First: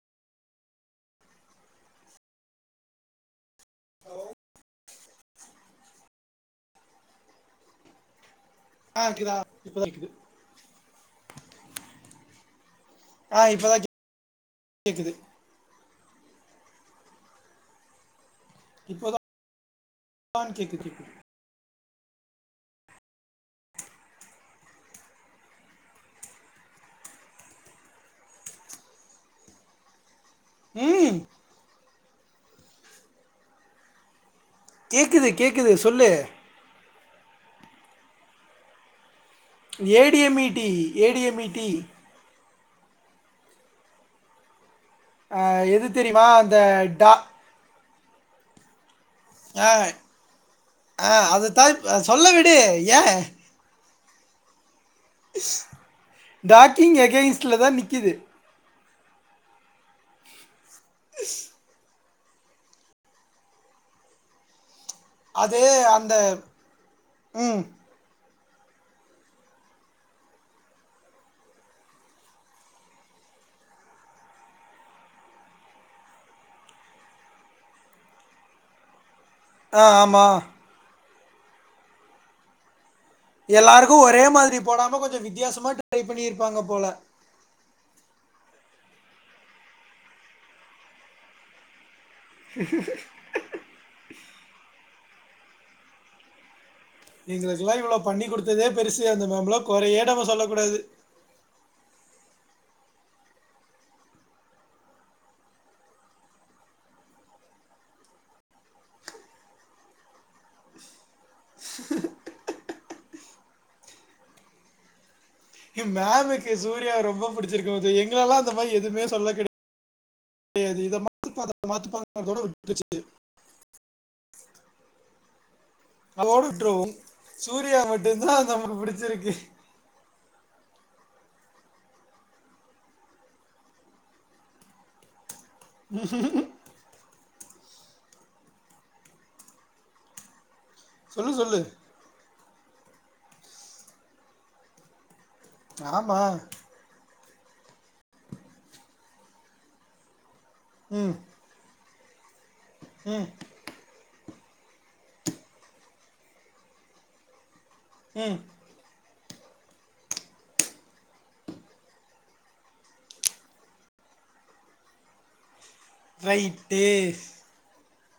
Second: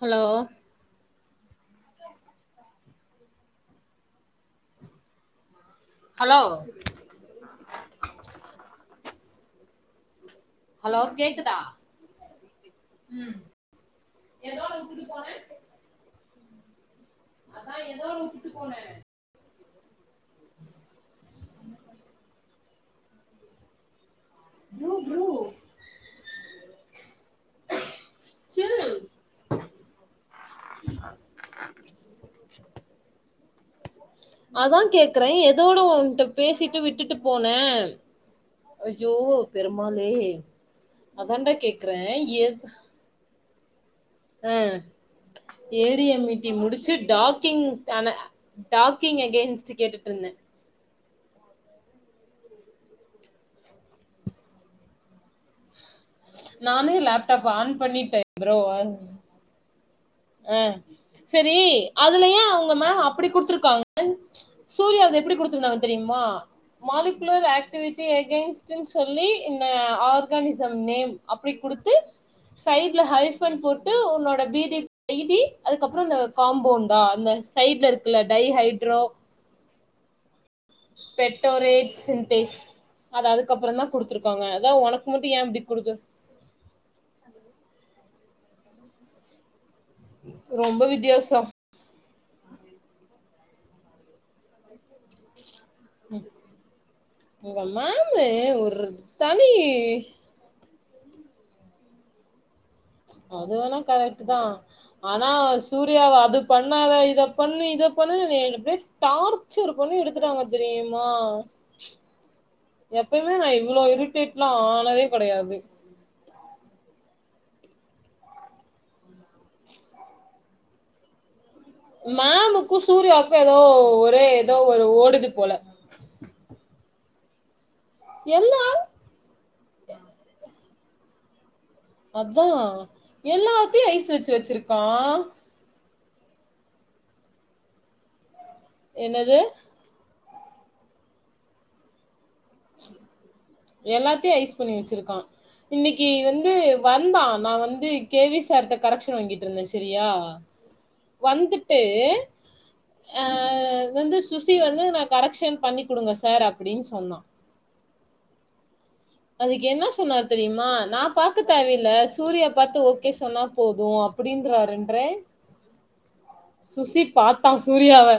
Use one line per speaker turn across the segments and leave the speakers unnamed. Hello
hello
hello
இப்பதா கேக்குது
hello கேக்குதா
ஆ இப்பதா கேக்குது
அதா ஏதோட உட்டுட்டு போன
இப்போதா கேக்குது
ஃபுரூ ஃபுரூ [unintelligible]
ம்
அதா கேக்குறே
கேக்குது கேக்குது
எதோட
சொல்லு
ஓன்ட்ட பேசிட்டு விட்டுட்டு போனே அய்யோ பெருமாளே
ஏடிஎம்இடி
அதாண்டா
ஏடிஎம்இடி
கேக்றே எத் அ
ஆ எது
ஏறியா
தெரியுமா அந்த
மீட்டிங் முடிச்சு
டா
டாக் கிங் டான ஃடாக்கிங்
ஆ
அகைன்ஸ்டு கேட்டுட்ருந்தே
ஆ அது தா இப்ப சொல்ல விடு ஏ ஸ் டாக்கிங் எகெயின்ஸ்ட்ல தா நிக்கிது
ஃப்ரோ வந் ஆ செரி அதுலயே அவுங்க மேம் அப்டி குடுத்துருக்காங்க சூர்யாது எப்புடி
அது
குடுத்திருந்தாங்க
அந்த
தெரியுமா மாலிகுலர்
ம்
ஆக்டிவிட் டி அகைன்ஸ்ட்னு சொல்லி இந்த ஆர்கானிசம் நேம் அப்டி குடுத்து சைட்ல ஹைஃபண்ட் போட்டு உன்னோட பீடிப் ஃபிடி அதுக்கப்புறோ இந்த காம்பவுண்டா அந்த சைட்ல இருக்குல டை ஹைட்ரோ
ஆ ஆமா
பெட்டோரேட் சின்டேஸ் அது அதுக்கப்புறோந்தா
எல்லாருக்கு
குடுத்துருக்காங்க அதா உனக்கு மட்டு ஏ இப்டி குடுத்துரு
பண்ணிருப்பாங்க போல
ரொம்ப வித்தியாசம் உங்க
எங்களுக்கெல்லா இவ்வளோ
மேமு ஒரு தனி
சும்மா சொல்லக்கூடாது
அது வேணா கரெட்டு தா ஆனா சூர்யாவ அது பண்ணாத இத பண்ணு இத பண்ணு என்ன எப்டியே டார் சர் பண்ணி எடுத்துட்டாங்க தெரியுமா எப்பவுமே நா இவ்ளோ இரிட்டேட் லா ஆனதே கெடையாது
க்கு மேமுக்கு சூர்யா ரொம்ப பிடிச்சிருக்கும் அது எங்களெல்லா அந்தமாரி எதுவுமே சொல்ல கெடையாது து இத மாத்துப்பா அத மாத்துப்பா அதோட விட்ருச்சு
எதோ ஒரே எதோ ஒரு ஓடுது போல
ஓடற்றவு சூர்யா மட்டுந்தா அந்த
எல்லா
அம்மாக்கு புடிச்சிருக்கு
அதா எல்லாத்தையு ஐஸ் வச்சு வச்சுருக்கா
[inaudible]
என்னது
சொல்லு சொல்லு
எல்லாத்தையு ஐஸ் பண்ணி வச்சிருக்கான் இன்னிக்கு
ஆமா
வந்து வந்தா நா வந்து கே வி சார்ட்ட கரெக்ஷ்ன் வாங்கிட்ருந்தே சரியா
ம்
வந்துட்டு அ
ம்
வந்து சுசி வந்து நா கரெக்ஷ்ன் பண்ணி குடுங்க சார் அப்டின் சொன்னா
ம்
அதுக்கு என்ன சொன்னார் தெரியுமா நா பாக்க தேவையில்ல சூர்யா பாத்து ஓகே சொன்னா போது அப் அப்டின்றாருன்றே
ரைட்டு
சுசி பாத்தா சூர்யாவ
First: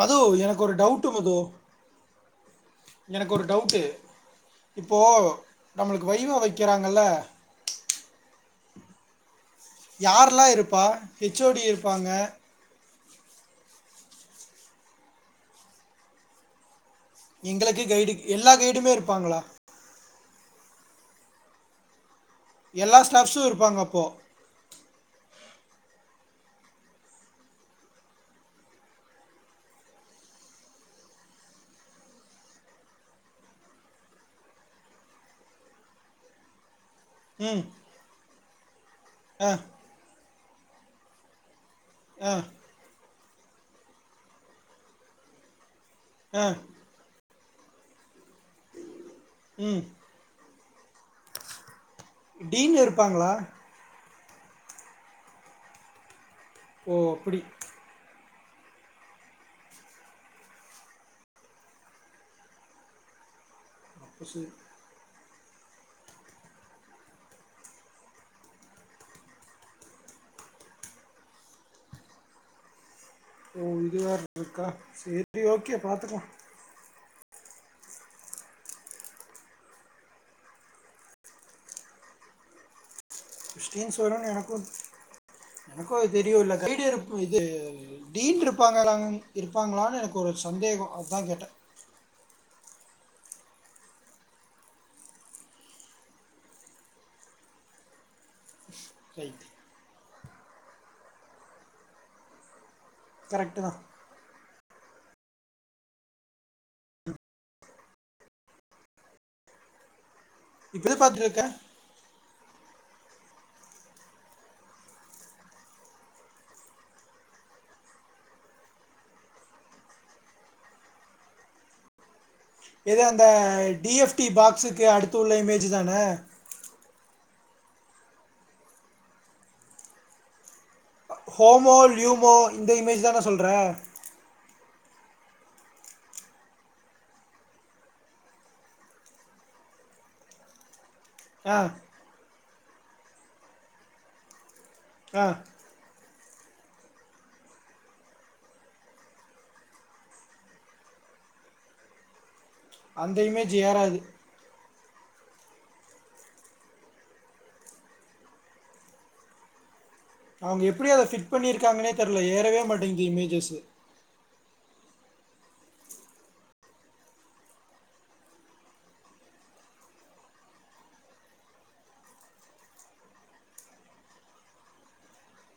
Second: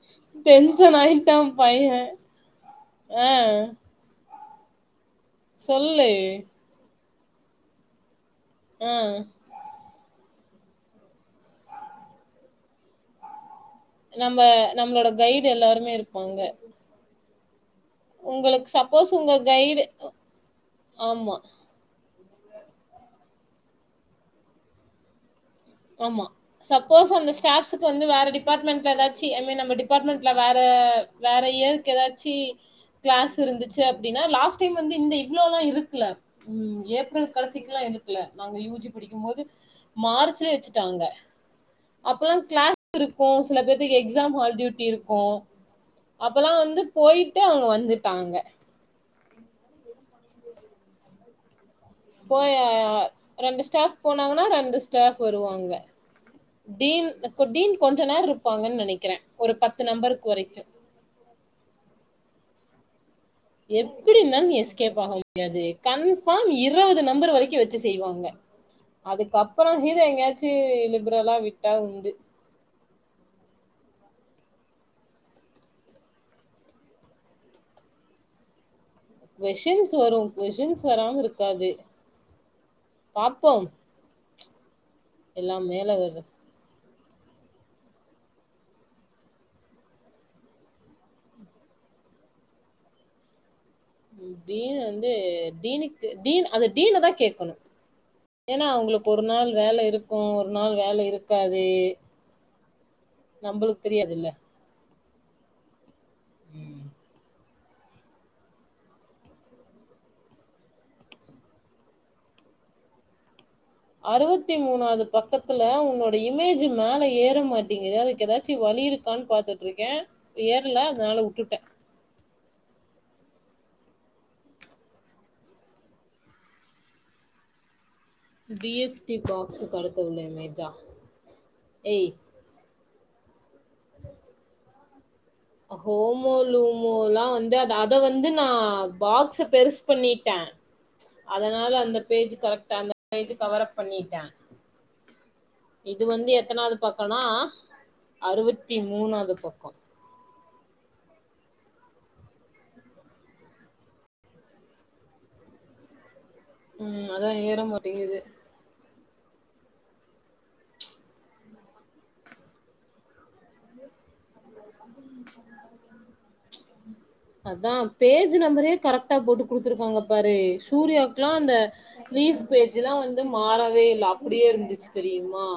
மது எனக்கு ஒரு
டென்ஷன்
டவுட்டு மது
ஆயிட்டான் பையன்
எனக்கு ஒரு டவுட்டு இப்போ
சொல்லு
நம்மளுக்கு வைவா வைக்கிறாங்கல்ல
ஆ
யாரலா இருப்பா ஹெச் ஓ டி இருப்பாங்க
நம்ப நம்மளோட கைடு எல்லாருமே இருப்பாங்க
எங்களுக்கு கைடு எல்லா
உங்களுக்
கைடுமே
சப்போஸ் உங்க
இருப்பாங்களா
கைடு ஆமா
எல்லா ஸ்டாஃப்ஸு இருப்பாங்க அப்போ
ஆமா சப்போஸ் அந்த ஸ்டாஃப்ஸுக்கு வந்து வேற டிபாட்மண்ட்ல ஏதாச்சி ஐ மீன் நம்ம டிபாட்மண்ட்ல வேற வேற ஏதுக் ஏதாச்சி கிளாஸ் இருந்துச்சு அப்டின்னா லாஸ்ட் டைம் வந்து இந்த இவ்ளோல்லா இருக்கல ஃபுல்
ம்
கடசீக்லா எடுக்ல நாங்க யூ ஜி படிக்கும் போது
ஆ
மார்ச்சலயே வச்சுட்டாங்க
ஆ
அப்பல்லா கிளாஸ் இருக்கு சில பேத்துக்கு எக்ஸாம் ஹால் டியூட்டி இருக்கு
ஆ
அப்பல்லா வந்து போய்ட்டு அவுங்க வந்துட்டாங்க
ம்
போய
டீன் இருப்பாங்களா
ரெண்டு ஸ்டாஃப் போனாங்னா ரெண்டு ஸ்டாஃப் வருவாங்க
ஓ
டீன்
அப்படி
டீன் கொஞ்ச நேருப் பாங்கன் நெனைக்கிறே ஒரு பத்து நம்பருக்கு வரைக்கு எப்டி
அப்ப
இருந்தாலு
சரி
நீ எஸ்கேப் ஆக முடியாது கன்ஃபார்ம் இருவது நம்பர் வரைக்கு வச்சு செய்வாங்க அதுக்கப்பறோ மீத எங்கயாச்சு லிபரலா விட்டா உண்டு
ஓ இது வேற இருக்கா சரி ஓகே பாத்துக்கலா
கொஷின்ஸ் வரு கொஷின்ஸ் வராம இருக்காது பாப்போம்
கொஸ்டின்ஸ் வருன் எனக்கு
எல்லாம் மேல
எனக்கு அது
வரும்
தெரியுல்ல வீடியோ இருப் இது டீன் இருப்பாங்கலாங் இருப்பாங்களான்னு எனக்கு ஒரு சந்தேகோ அதுக்தா கேட்டே
டீனு வந்து டீனுக்கு டீன் அது டீன தா கேக்கணு ஏனா அவுங்களுக்கு ஒரு
ரைட்
நாள் வேல இருக்கு ஒரு நாள் வேல இருக்காது
கரெக்ட் தா
நம்பளுக்கு தெரியாதுல்ல ம்
இதுற பாத்துருக்க
அறவத்தி மூணாவது பக்கத்துல ஒன்னுடைய இமேஜு மேல ஏற மாட்டேங்கிது அதுக்கு ஏதாச்சு வலி இருக் கான்னு பாத்துட்ருக்கே ஏரல அதனால வுட்டுட்டே
எது அந்த டி எஃப் டி பாக்ஸுக்கு அடுத்துள்ள இமேஜு தான
டி எஃப டி பாக்ஸுக்கு அடுத்து உள்ள இமேஜா
ஹோமோ
ஏய்
லியூமோ இந்த இமேஜ் தான சொல்ற
ஹோமோ லூமோலா வந்து அத அத வந்து நா பாக்ஸு பெருசு பண்ணிட்டே
ஆ
அதனால அந்த பேஜ்ஜு கரெக்டா அந்த பேஜ்ஜு கவர் அப் பண்ணிட்டே
அ
இது வந்து எத்தனாவது பக்கோனா அறுவத்தி மூணாவது பக்கோ
அந்த இமேஜு ஏறாது
ம் அதா ஏற மாட்டேங்குது
அவுங்க எப்டி அத ஃபிட் பண்ணிருக்காங்கனே தெர்ல ஏறவே மாட்டேங்குது இமேஜஸு
அதா பேஜு நம்பரே கரெக்டா போட்டு குடுத்துருக்காங்க பாரு சூர்யாக்கல்லா அந்த லீஃப் பேஜல்லா வந்து மாறவே இல்ல அப்டியே இருந்துச்சு தெரியுமா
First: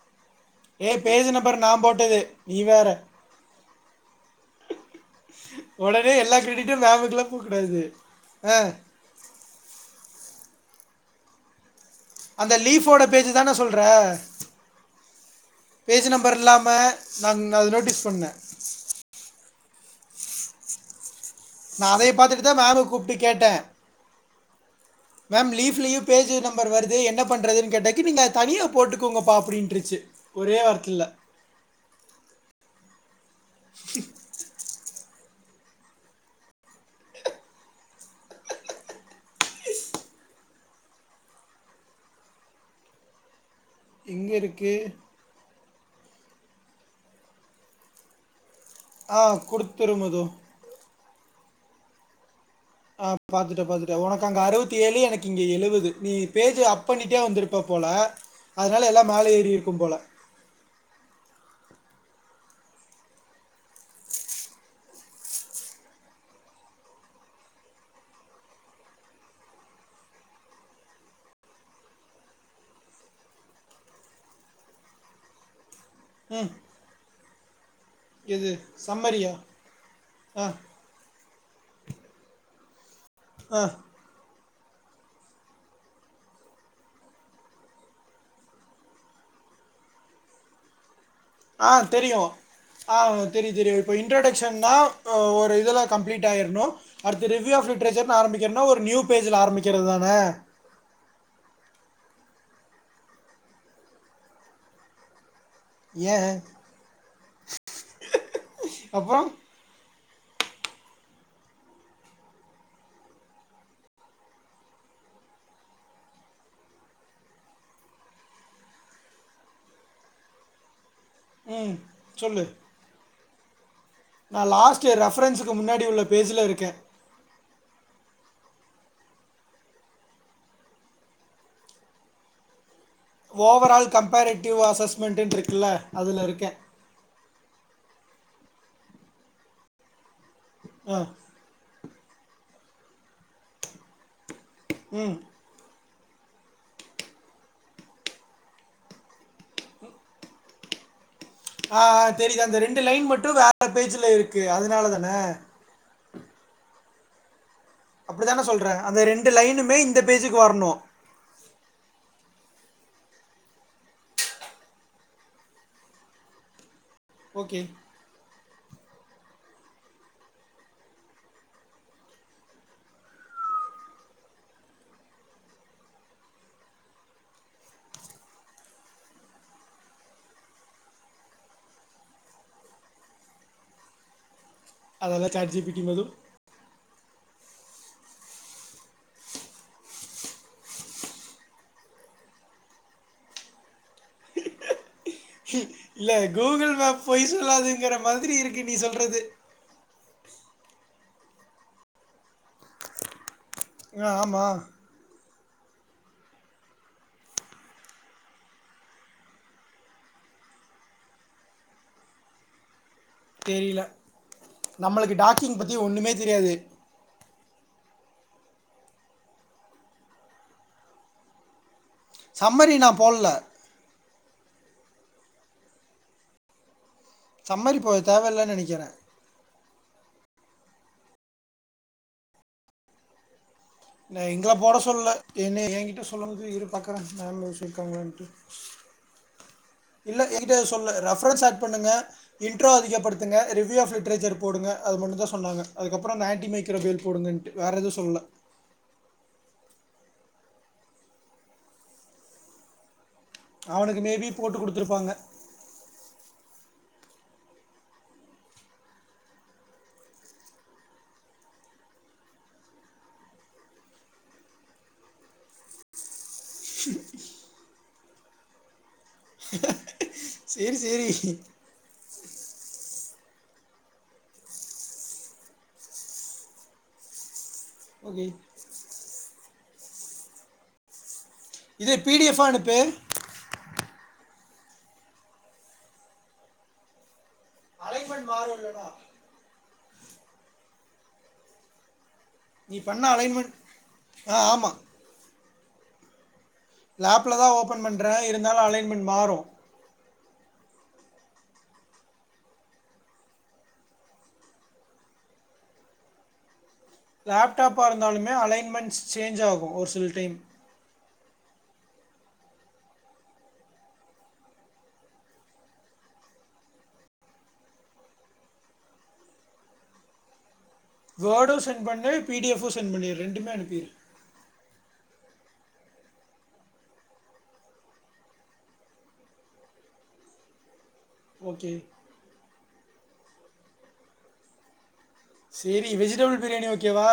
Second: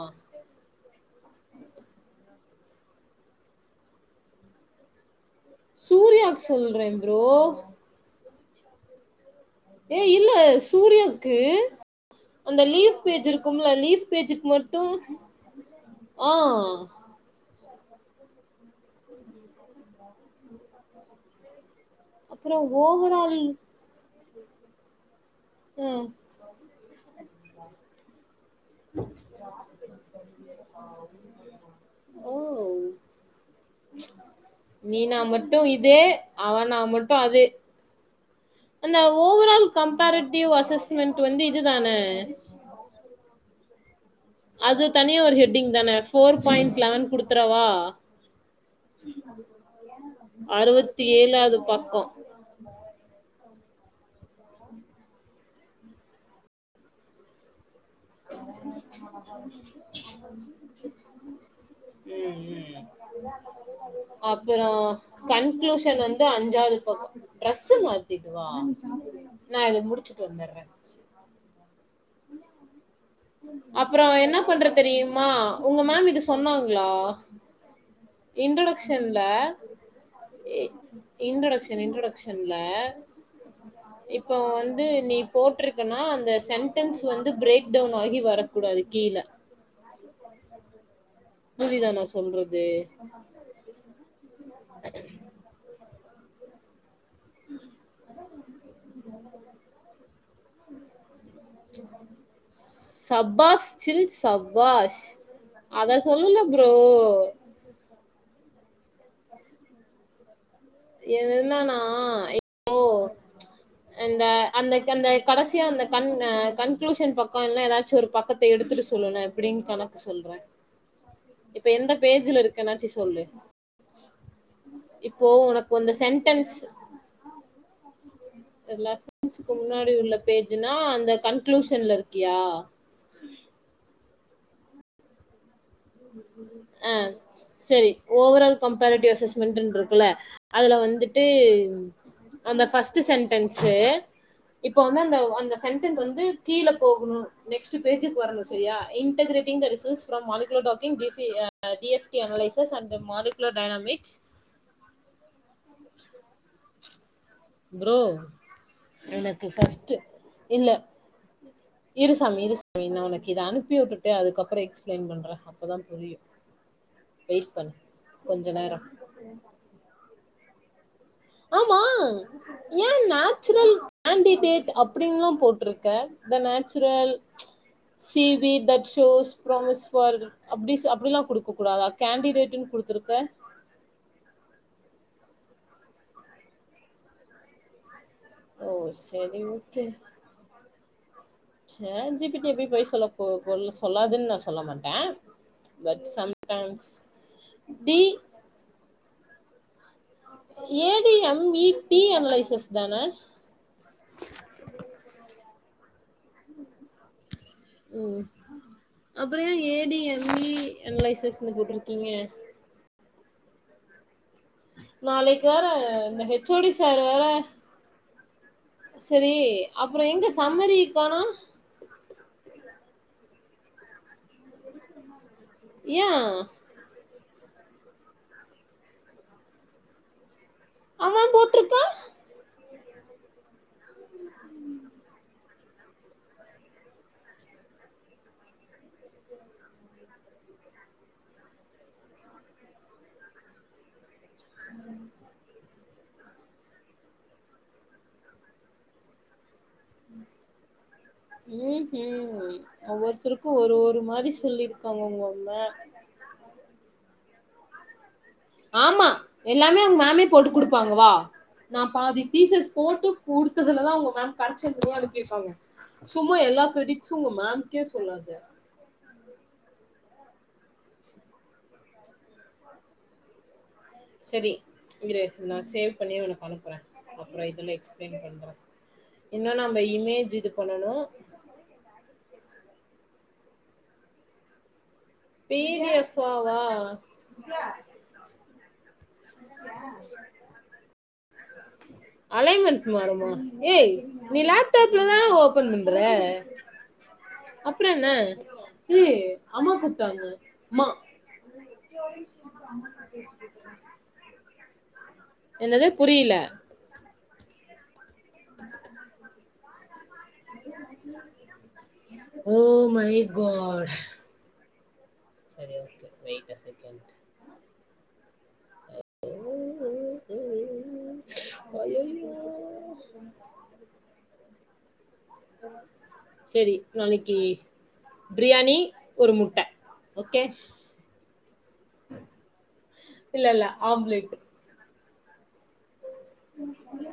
ஏ பேஜு நம்பரு நா போட்டது நீ வேற ஒடனே எல்லா
சூர்யாக்கு
கிரெடிட்டு
சொல்றே ப்ரோ
மேமுக்குல்லா போக்கூடாது ஆ
ஏ இல்ல சூர்யாவ்க்கு அந்த லீஃப் பேஜ் இருக்கும்ல்ல லீஃப் பேஜ்க்கு மட்டு
பேஜு
ஆ
நம்பர் இல்லாம நா நா அத நோட்டீஸ் பண்ணே நா அதைய பாத்துட்டு தா
அப்றோ
நானு கூப்ட்டு
ஓவரால்
கேட்டே மேம் லீஃப்லயு
ம்
பேஜ் நம்பர் வருது என்ன பண்றதுன் கேட்டதுக்கு நீங்க தனியா போட்டுக்கோங்கப்பா அப்டின்ருச்சு ஒரே வார்த்தில
ஓ நீ நா மட்டு இது அவனா மட்டு அது அந்த ஓவரால் கம்பரிட்டிவ் அசஸ்மெண்ட் வந்து இதுதானே
எங்க இருக்கு
அது தனியா ஒரு ஹெட்டிங் தானே போர் பாயிண்ட் லெவன் குடுத்துறவா
ஆ குடுத்துரு மது
அறுவத்தி ஏழாவது பக்கோ
ஆ பாத்துட்டே பாத்துட்டே ஒனக்கு அங்க அறுவத்தி ஏழு எனக்கு இங்க எழுவது நீ பேஜ் அப் பண்ணிட்டே வந்திருப்ப போல அதனால எல்லா மேல ஏறிருக்கும் போல
ம் ம் அப்பறோ கன்க்ளூஷன் வந்து அஞ்சாவுது பக்கோ ட்ரெஸ் மாத்தக்குவா நான் இத முடிச்சுட்டு வந்துடுறேன் அப்றோ என்ன பண்ற தெரியுமா உங்க மேம் இத
ம்
சொன்னாங்ளா
எது
இன்ட்ரொடக்ஷன்ல்ல
சம்மரியா ஆ
இ இன்ட்ரோடக்ஷன் இன்ட்ரோடக்ஷன்ல்ல
ஆ
இப் ப வந்து நீ போட்ருக்கனா அந்த செம்டம்ஸ் வந்து பிரேக் டவுன்னாகி வரக்கூடாது கீழ
ஆ
புரியுதா நா
தெரியு
சொல்றது
ஆ தெரியு தெரியு இப்போ இன்ட்ரொடக்க்ஷன்னா ஒரு இதில கம்ப்ளீட் ஆயிர்ணு அடுத்தது ரிவ்யூ ஆப் லிட்ரேச்சர்னு ஆரம்பிக்கும்னா ஒரு நியூ பேஜ்ல ஆரம்பிக்கிறதுதான
சபாஷ் சில் சபாஷ் அத சொல்லுல ப்ரோ
அப்றோ
இதென்னன்னா என் [inaudible] வோ இந்த அந்த அந்த கடசியா அந்த கன் அ கன்க்ளூஷன் பக்கோ இல்ல எதாச்சு ஒரு பக்கத்த எடுத்துட்டு சொல்லுனே இப்டின் கணக்கு சொல்றே இப்ப
ம்
எந்த பேஜ்ல
சொல்லு
இருக்குனாச்சி சொல்லு
நா லாஸ்ட்யியர்
இப்போ
ரெஃபரன்ஸுக்கு
உனக்கு
முன்னாடி
அந்த
உள்ள பேஜ்ல
சென்டென்ஸ்
இருக்கே
எல்லா [inaudible] முன்னாடி உள்ள பேஜ்ஜுனா அந்த கன்களூஷன்ல இருக்கியா
ஓவரால் கம்பேரிட்டிவ் அசஸ்மெண்ட்டுன்ட்ருக்குல்ல அதுல இருக்கே
ஆ செரி ஓவரால் கம்பேரிட்டிவ் அசஸ்மெண்டுன்ட்ருக்குல்ல அதுல
ஆ
வந்துட்டு அந்த ஃபஸ்ட் சென்டன்ஸு இப்ப வந்து
ம்.
அந்த அந்த சென்டன்ஸ் வந்து கீழ போகுணு நெக்ஸ்ட் பேஜுக்கு வர்ணு சரியா integrating the research from molecular docking கிப்பி ஏ
ஆ தெரியிது அந்த ரெண்டு லைன் மட்டு வேற பேஜ்ல
டைனாமிக்ஸ்
இருக்கு அதனால தான
ப்ரோ
அப்படித்தான சொல்றேன். அந்த
எனக்கு
லைனுமே
ஃபஸ்ட்டு
இந்த பேஜுக்கு
இல்ல
வரணும்.
இருசாமி இருசாமி நா உனக்கு இத அனுப்பிவுட்டுட்டு அதுக்கப்றோ எக்ஸ்பிளைன் பண்றே அப்போதா புரியு வெய்ட்
ஓகே.
பண்ணு கொஞ்ச நேரோ ஆமா ஏ நேச்சுரல் ஆண்டிபேட் அப்படின்லா போட்டிருக்க the natural C V that shows promise for அப்டிஸ் அப்டிலா குடுக்க கூடாதா கேண்டிடேட்டுன் குடுத்துருக்க
அதெல்லா சாட் ஜி பி டி மது
ஓ செரி முத்து சாட் ஜி பி டி எப்டி பொய் சொல்ல போத் சொல்லு சொல்லாதுன் நா சொல்ல மாட்டே
இல்ல கூகுள் மேப் பொய் சொல்லாதுங்கற
டி
மாதிரி இருக்கு நீ சொல்றது
A D M E T analysis தான
அ ஆமா
ம் அப்பறோ ஏ ஏ டி எம் இ அன்லைசஸ்னு போட்ருக்கீங்க
தெரியில நம்மளுக்கு டாக்கிங் பத்தி ஒன்னுமே தெரியாது
டாரு வேற செரி அப்பறோ எங்க சம்மரி காணோ
சம்மரி நா போட்ல
யா
சம்மரி இப்போ தேவல்லன் நெனைக்கற
அவ போட்ருக்கா
இல்ல எங்கள போட சொல்ல என்ன எங்கிட்ட சொல்லும் போது இரு பாக்கறே மேம் பேசிருக்காங்களான்ட்டு இல்ல எங்கிட்ட எது சொல்ல ரெஃப்ரென்ஸ் ஆட் பண்ணுங்க இன்ட்ரோ அதிகப்படுத்துங்க ரிவ்யூ ஆப் லிட்ரேச்சர் போடுங்க அது மட்டுந்தா சொன்னாங்க அதுக்கப்றோ அந்த ஆண்டி மைக்ரோ பில் போடுங்கன்ட்டு வேற எது சொல்ல
ம் ம் ஒவ்வொருத்தருக்கு ஒரு
அவனுக்கு
ஒரு
மேபி
மாரி
போட்டு
சொல்லிருக்காங்க
கொடுத்துருப்பாங்க
உங்க மேம் ஆமா எல்லாமே உங் மேமே போட்டு குடுப்பாங்க வா நா பாதி டீசஸ் போட்டு குடுத்ததுலதா உங்க மேம் கரெக்ஷன்க்கே அனுப்பிருக்காங்க சும்மா எல்லா க்ரெடிட்ஸு உங்க மேம்க்கே சொல்லாத
சேரி சேரி
செரி இரு நா சேவ் பண்ணியே உனக் அனுப்பறே அப்பறோ இதுல எக்ஸ்பிளைன்
ஓகே
பண்ற இன்னு நம்ப இமேஜ் இது பண்ணனு
இது பி டி எஃபா அனுப்பு
பி டி எஃபா வா
அலைன்மெண்ட் மாறு இல்லனா நீ
அலைன்மெண்ட்
பண்ண
மாறுமா
அலைன்மெண்ட்
ஏய்
ஆ
நீ
ஆமாம்
லேப்டாப்லதான ஓப்பன் பண்ற
லேப்ல தா ஓப்பன்
அப்புறம்
பண்ற
என்ன
இருந்தாலு அலைன்மெண்ட்
ஏய்
மாறு
அம்மா கூப்ட்டாங்க ம்மா என்னது புரியில
லேப்டாப்பா இருந்தாலுமே அலைன்மெண்ட்ஸ் சேஞ்ச் ஆகு ஒரு சில டைம்
ஓ மை காட் சரி ஓகே வெயிட் அ செகண்ட்
வேடு சென்ட் பண்ணு
அய்யய்யோ
பி டி எஃபு சென்ட் பண்ணீர் ரெண்டுமே அனுப்பீர்
செரி நாளைக்கி ப்ரியாணி ஒரு முட்ட ஓகே
ஓகே
இல்ல இல்ல ஆம்ப்லேட்
சேரி வெஜிடபிள் பிரியாணி ஓகேவா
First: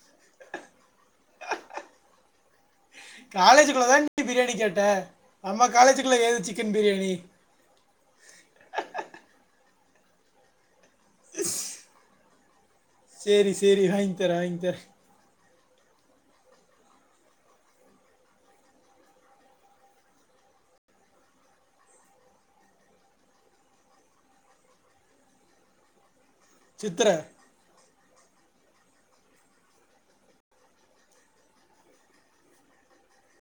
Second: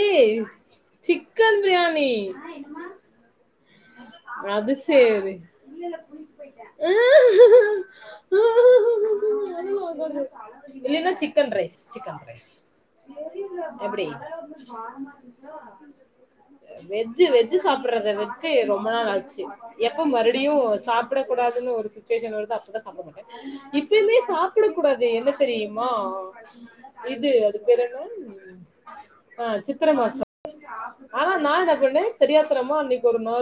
ஏய் சிக்கன் ப்ரியாணி
காலேஜுக்குள்ள தான் நீ பிரியாணி கேட்ட
சேரி
நம்ம காலேஜுக்குள்ள ஏது சிக்கன் பிரியாணி
இல்லன்னா சிக்கன் ரைஸ் சிக்கன் ரைஸ்
சேரி சேரி
எப்படி
வாங்ய் தர வாங்ய் தர
வெஜ்ஜு வெஜ்ஜு சாப்பிடுறத வெ ட்டு ரொம்ப நாள் ஆச்சு எப்ப மறுபடியும் சாப்பிடக்கூடாதுன்னு ஒரு சுட்டுவேஷன் வருதோ அப்பதான் சாப்பிட மாட்டேன் இப்பயுமே சாப்பிட கூடாது என்ன தெரியுமா
சித்ர.
இது இது பேரென்ன ஆ சித்திரை மாசோ ஆனா நான் என்னா பண்ணே தெரியாத்திரமா அன்னிக்கு ஒரு நாள்